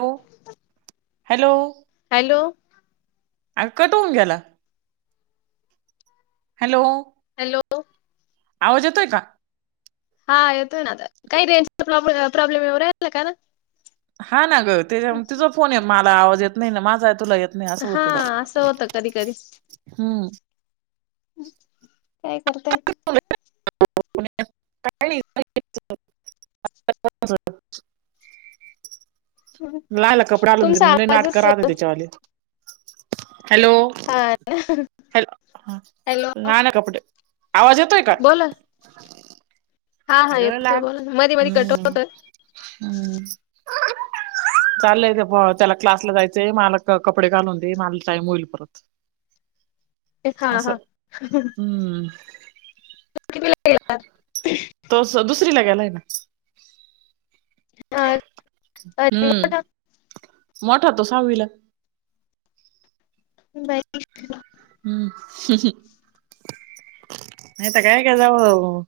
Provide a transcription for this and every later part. हो hello hello अरे cut होऊन गेला. हॅलो हॅलो आवाज येतोय का हां येतो ना आता काही रेंजला प्रॉब प्रॉब्लेम येऊ राहिला कान हां ना गं तुझं फोन हे मला आवाज येत नाही ना माझा तुला येत नाही असं हां होत असं होतं कधी कधी. हम्म. [unintelligible] काय करताय. [inaudible] [inaudible] लागला का प्रॉब्लेम तुमचा [unintelligible] लय नाटकं आवाजच [unintelligible] हॅलो? [unintelligible] हॅलो हां हॅलो नाय ना कपडे आवाज ये बोला. हा हा येतोय अगं बोला ना. मध्ये [unintelligible] मध्ये कट हम्म होतोय हम्म. चाललाय ते प त्याला क्लासला जायचंय मला क कपडे घालून दे मला टाइम होईल परत. हा असं हा हम्म. [inaudible] तो दुसरीला गेलाय ना. हा हम्म मोठा तो सहावीला. [inaudible] हम्म. नाही तर काय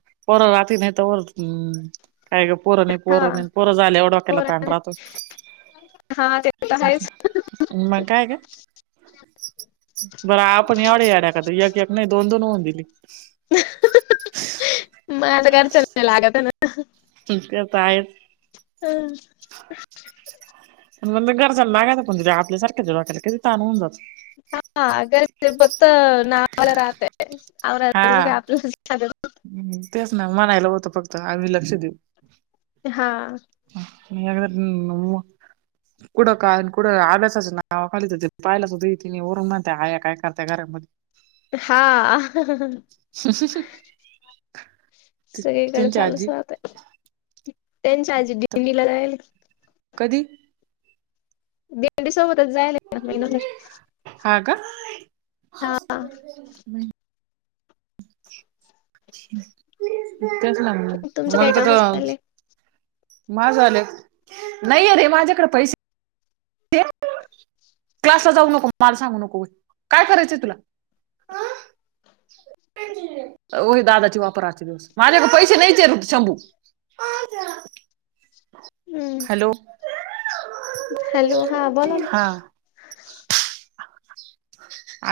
[unintelligible] हम्म काय गप्प पोरं नाही हा पोरं नाही पोरं झाल्यावर डोक्याला ताण पोरांनी राहतो. हा ते तर आहेच मग काय गं? बरं आपण एवढ्या [unintelligible] एक एक नाही दोन दोन होऊन दिली. म आता [unintelligible] लागतं ना? [unintelligible] हम्म. [unintelligible] गरजाला लागायचं कोण आपल्यासारखं दवाखाना किती [unintelligible] जातो. हा अगर फत ना राहते हा तेच ना मणायला होतं फक्त आमी लक्ष देऊ हा [unintelligible] कुठं काय आन कुठं अभ्यासच नावाखाली तर ते [unintelligible] वरून म्हणत्या आया काय करत्या घरामध्ये? हां. सगळीकड त्यांची चालूच आजी राहतंय. त्यांच्या आजी दिल्लीला राहायला. कधी? त्यांच्या सोबतच जाईल आता महिनभर हां. हम् तेच नाही तुमचं काय मग तर काम तर चाललंय माझ झालं नाइ अरे माज्याकड पैशे क्लास ला जाऊ नको मला सांगू नको काय करायचंय तुला वही दादाची वापर आच्या दिवस माझ्याकड पैशे नाहीचेय बग शंभू हम्म हॅलो हॅलो हा बोला ना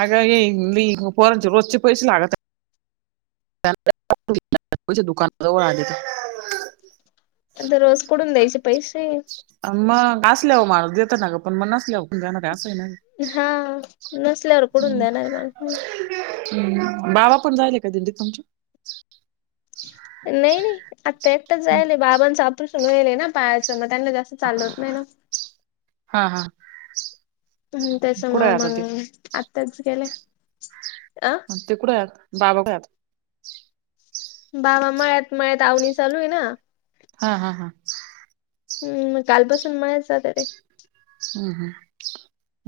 अग [unintelligible] रोजचे पैसे लागत [unintelligible] दररोज कुटून द्यायचे पैशे मग असल्यावर माणूस देत ना ग पण मग नसल्यावर जाणार का असं ना हा नसल्यावर कुडून देणार मण हम् बाबा पण जायले का दिंडीत तुमची नाइ नाइ आता एकटाच हं. जायले बाबांच ऑपरेशन वायलय ना पायाचं म त्यांना जास्त चालवत नाही ना हा. हा. हम्. कुठे त्याच्यामुंळ आहे आता मग ते आत्ताच गेल्या. अ. ते कुटाय आता? बाबाकड हाय आता. बाबा मळ्यात मळ्यात आवनी चालूय हायना. हा, हा, हा. हम. मग कालपासून मयाच जात रे. हम्म, हम्म.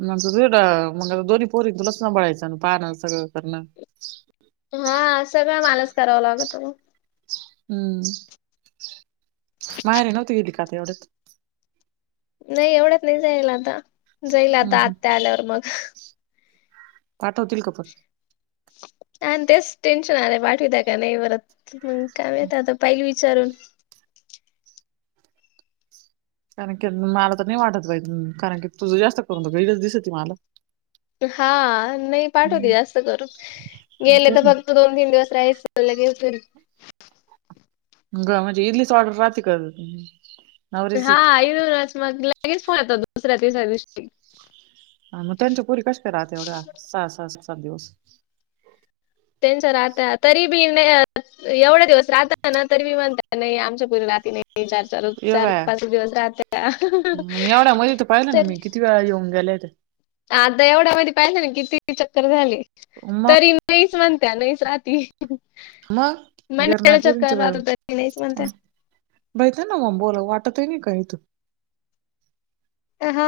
मग त झड मग आता दोन्ही पोरी तुलाच संबाळायचं पाहण सगळं करणं. आ हा सगळ मालाच कराव लागत मगं. हम्म. माहेरी नव्हती का गेली तू एवढ्यात? नाइ एवडयात नाइ जायला आता. जाईल हम्म आता हम्म आत्या आल्यावर मग. पाठवतील का पण? आन तेच टेन्शन आलंय पाठविता का नाइ परत मग काय माहित आता पहिलं वि चारून कारण की मला तर नाय वाटत जाईल तु, कारण की तुझ जास्त करून गैरच दिसती मला. हा नाइ पाटवते हम्म जास्त करून, गेले तेच तर ना फक्त दोन तीन दिवस. [unintelligible] लगे फिरून. ग म्हणजे इतलीच ऑर्डर रात्री कर [unintelligible] हा. [unintelligible] मग लगेच फोन येत्यात दुसऱ्या तिसऱ्या दिवशी. आ मग त्यांच्या पुरी कस काय राहते? एवढ्या सहा -. सहात सताठ दिवस. तेच्या राहत्या. तरी बी मि एवडया दिवस राहता ना तरी बी म्हणतात नाही आमच्या पूर्वी राहात नाही. त चार - चार ये चार बाया पाच दिवस राहत्या. एवढ्या मध्ये तर पाहिलं ना तरी मी - - किती वेळा येऊन गेल्या त्या आता एवढ्या मध्ये पाहिले ना किती चक्कर झाले. मग तरी नाहीच म्हणत्या, नाहीच राती. मग महिन्याला गिरनाट चक्कर राहत्या [unintelligible] नाहीच म्हणत्या. माहितीय त ना मग बोला वाटत आहे नाही काही तू. अ हा.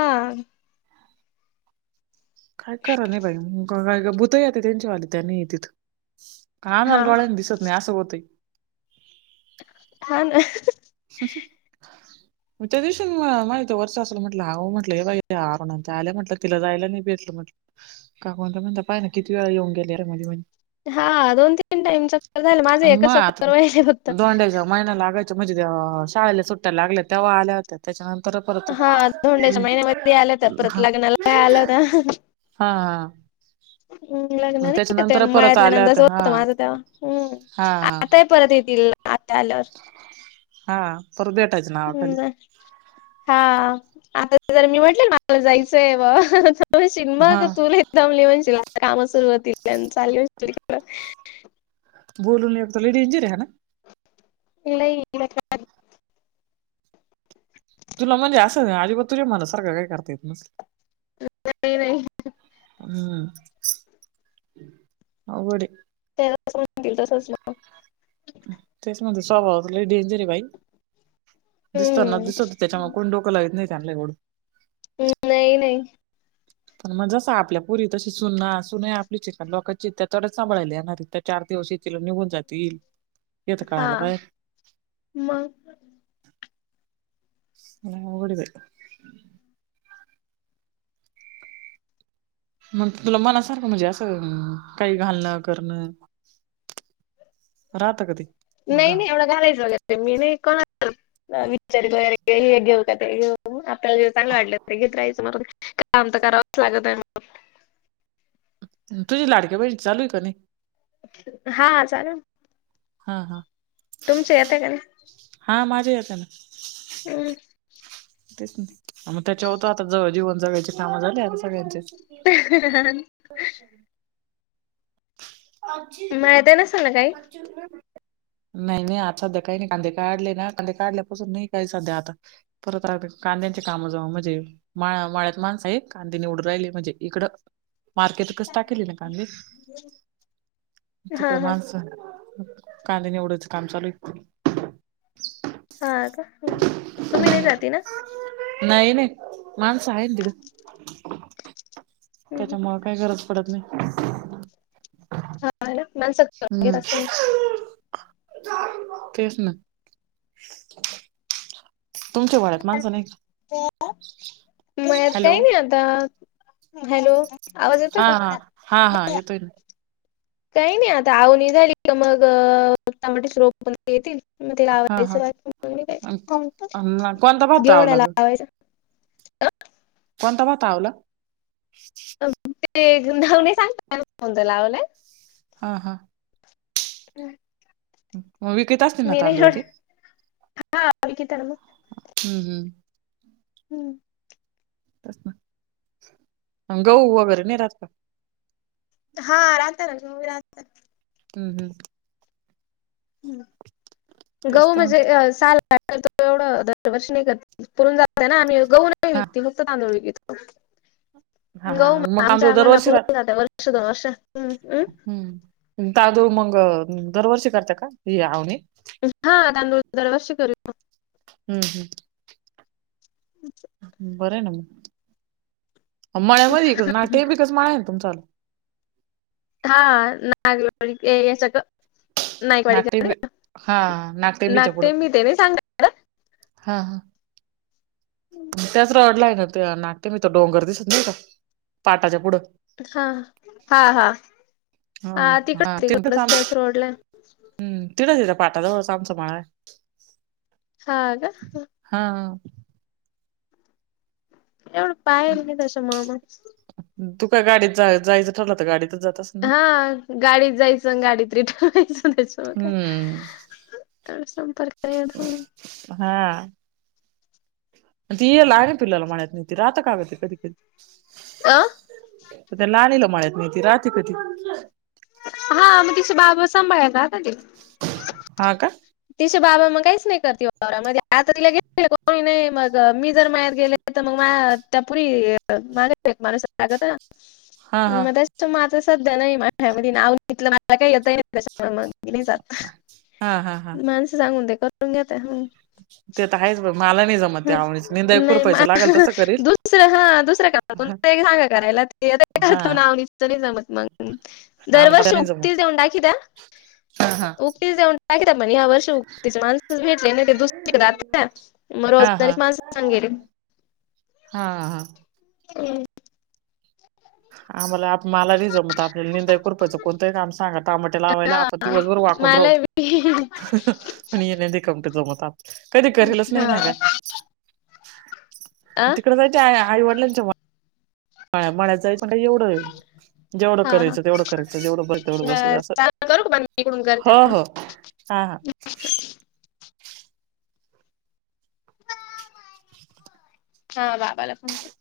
काय करा नाही बाई का भूत येत त्यांच्यावाले त्यांनी तिथ - - काय मला हा डोळ्याला दिसत नाही असं होतय. हा ना. [unintelligible] म त्या दिवशी नाही तवर सासुला म्हटलं आओ म्हटलं हे बघा अरुणांची आलं म्हटलं तिला जायला नाही भेटलं म्हटलं. का कोणता कोणता पायंम ना किती वेळा येऊन गेले र मध्ये मधी हा. दोन तीन टाइम चक्कर झालं माझे एक चक्कर वाहिले फक्त. जमायना लागत अरे माझ्या देवा, शाळेला सुट्ट्या लागल्या तेव्हा आल्यात. त्याच्या नंतर परत हा धोंड्याच्या महिन्यामध्ये आल्या होत्या परत लग्नाला आल्या होत्या ह हं अ. हम. लग्न नाही ते परत मळ्यातल्या आल्या नंदा होत्या हा सोबत होत माझं तेव्हा हम् हा आता परत येतील. आता आल्यावर. हा. परत भेटायच ना. हम्म. हा. आता जर मी म्हटल ना मला जायचंय बा - - [unintelligible] शि्ग हा मग तुल लई दमलि म्हनशील आता काम सुरवातीला चालली दुसरीकडं. बोलून येतो लय डेंजर हे ना. लई [unintelligible] तुला म्हणजे असं अजिबात तुझ्या मनासारंख काय करता येत नसल. नाही हम्म. अवघड ये. त्यां म्हनतील तसंच मग. तेच म्हणतो स्वभाव डेंजर आहे बाई दिसतना हम्म दिसत त्याच्यामुळ कोण डोक लागत नाही त्यांना एवढं. नाही नाही. पण मग जसा आपल्या पुरी तशी सुन ना सुन आपली चित लोकांचीत्या थोच सांभाळायली येणार त्या चार दिवस तिला निघून जातील. येतं हा कळायला पाहिजे मग [unintelligible] मग तुला मनासारखं म्हणजे असं काही घालणं करणं राहत का ते नाही गा नाही एवढं घालायचं बगय ते मी नाही कोणा विचारी वगैरे घेऊ का तेेऊ आपल्याला जेव चांगलं वाटलं ते घेत राहायचं म काम तर करावंच लागत आहे. तुझं लाडक्याबहिनीचं चालू आहे का ते हा चालू हाय हा हा तुमच येत काय नई. हा माझ येत ना. हम मग त्याच्यावर तर आता जीवन जगयाचे काम झाली आता सगळ्यांचे. [unintelligible] अचछ [unintelligible] मळ्यात नसेल ना काही [unintelligible] नाही नाही आज सध्या काही नाही काढले ना काढल्यापासून नाही काही सध्या आता परत आ कांद्यांचे काम जाऊ म्हणजे माळ माळ्यात माणस हायत आणि ते निवडून राहिली म्हणजे इकडं मार्केटच टाकली ना कांदी हा तिकड हा माणसं कांद्या निवडाया च काम चालू आहे. हा का तुम्ही नाही जाते ना नाही नाही माणसं आहे ना तिला त्याच्यामुळं काय गरज पडत नाही. ह ना मानसकतो हम्म तेच ना तुमच्या मळ्यात माणसं नाही का. मळ्यात काय नाही आता हॅलो आवाज येतोय हा हा का हा हा येतोय ना काय नाही आता अवनी झाली की मग रोप पण येतील मग ते हा हा लावायचं अ कोणता भात आवला घेवढ्याला ग लावायचं. कोणता भात आवला ते नाव नाही सांगता येणार कोणता लावला हा हा हम [inaudible] मग विकत असतील ना तांदूळ ते लावली की तर मग हम्म हम्म हम्म गहू वगैरे नाही राहात का. हा राहताना्ही गहू ही राहतात. हम् हम तेच गहू तर म्हटलं म्हणजे साल ो एवढं दरवर्ष नाही कर पुण जातय ना आम्ही गहू नाही हा विकत फक्त तांदूळ विकतो. हा हा ग म मग आमच्या तांदूळ आम्हाला दरवर्षी पूरव राहत जाते वर्ष दोन वर्ष. हम्म. हम्म अ मंग दरवर्षी करते का ह आवणी हा दांदूज दरवर्षी करीतो. हम्म हम् बरं ना मग. ह मळ्यामध्ये नाटे बिकच माळ आहे तुमचालला. हा नागल सगळं नागटिंबी हा नागटिंबी चपडू नागटे मी ते नाही सांगत हा ह त्याच रडलाय ना ते नाट ते मी तर डोंगर दिसत नाही का पाटाच्या पुढं हा हा हा हा तिकडच तिकडच त्याच रोडला हम्म तिड तिरा पाठाात चांस मळा ह हा एवढं पायल नाही तच्या मामा तू का गाडीत जा जायचं ठरलं तर गाडीतच जातस हा गाडीत जायचं गाडीतरी ठेवायचं त्याच्या म हम्म काय संपर्क यो हा म येला आगपल म्याात निेत राहातक आगते कध कधी अ त्या लाणीला मळत नाहीती राात कधी हा मग तिची बाब सांभाळयला आता तिला हा का तिचे बाबा मग काहीच नाही करते वावरामध्ये आ तिला गे कोणी नाही मग मी जर माया्यात गेले मग त्यापरी मागा माणस लागत हा हा मग त्या माझं सध्या नाही माझ्या म नाव तथलं काही येतय त्याच्यामुळे मग मी नाही जात हा हा हा सांगून ते करून घेत ह ते आता आहेच ब मला नाही जमत ते आवणीच निंदा नाही खुरपायचं लागल तसं करील दुसरं हा दुसरं काम तु सांगा करायला हा नाव तरी मत मग आमच्या दरवर्ष नाही उगतील जमत देव दा की द्या हा हा उगटतील देवन काकित मणे यावर माण भेटले ना ते दुसरी मग हा हा रोजदारी माणस सांगेले हा हा हम् आम्हाला मला रिज मत आपल्याला निंदाई करूपायं कोणतही का आमही सांगा तामट्या लावायला आपण दिवसभर वाकून राह [unintelligible] पण येण्या कामट जमवत आप कधी करेलच नाही ना हा. काय अ तिकडे जायचे आईवडिलांच्या म्हणा्याचं आई मण का एवढं जेवढं हा हा करायचं तेवढं करायचं जवढं बस तेवढं बसायचं बर असं चालेल करू का बंद मी इकडून करते हो हो हा ह हा बाबाला फोन करू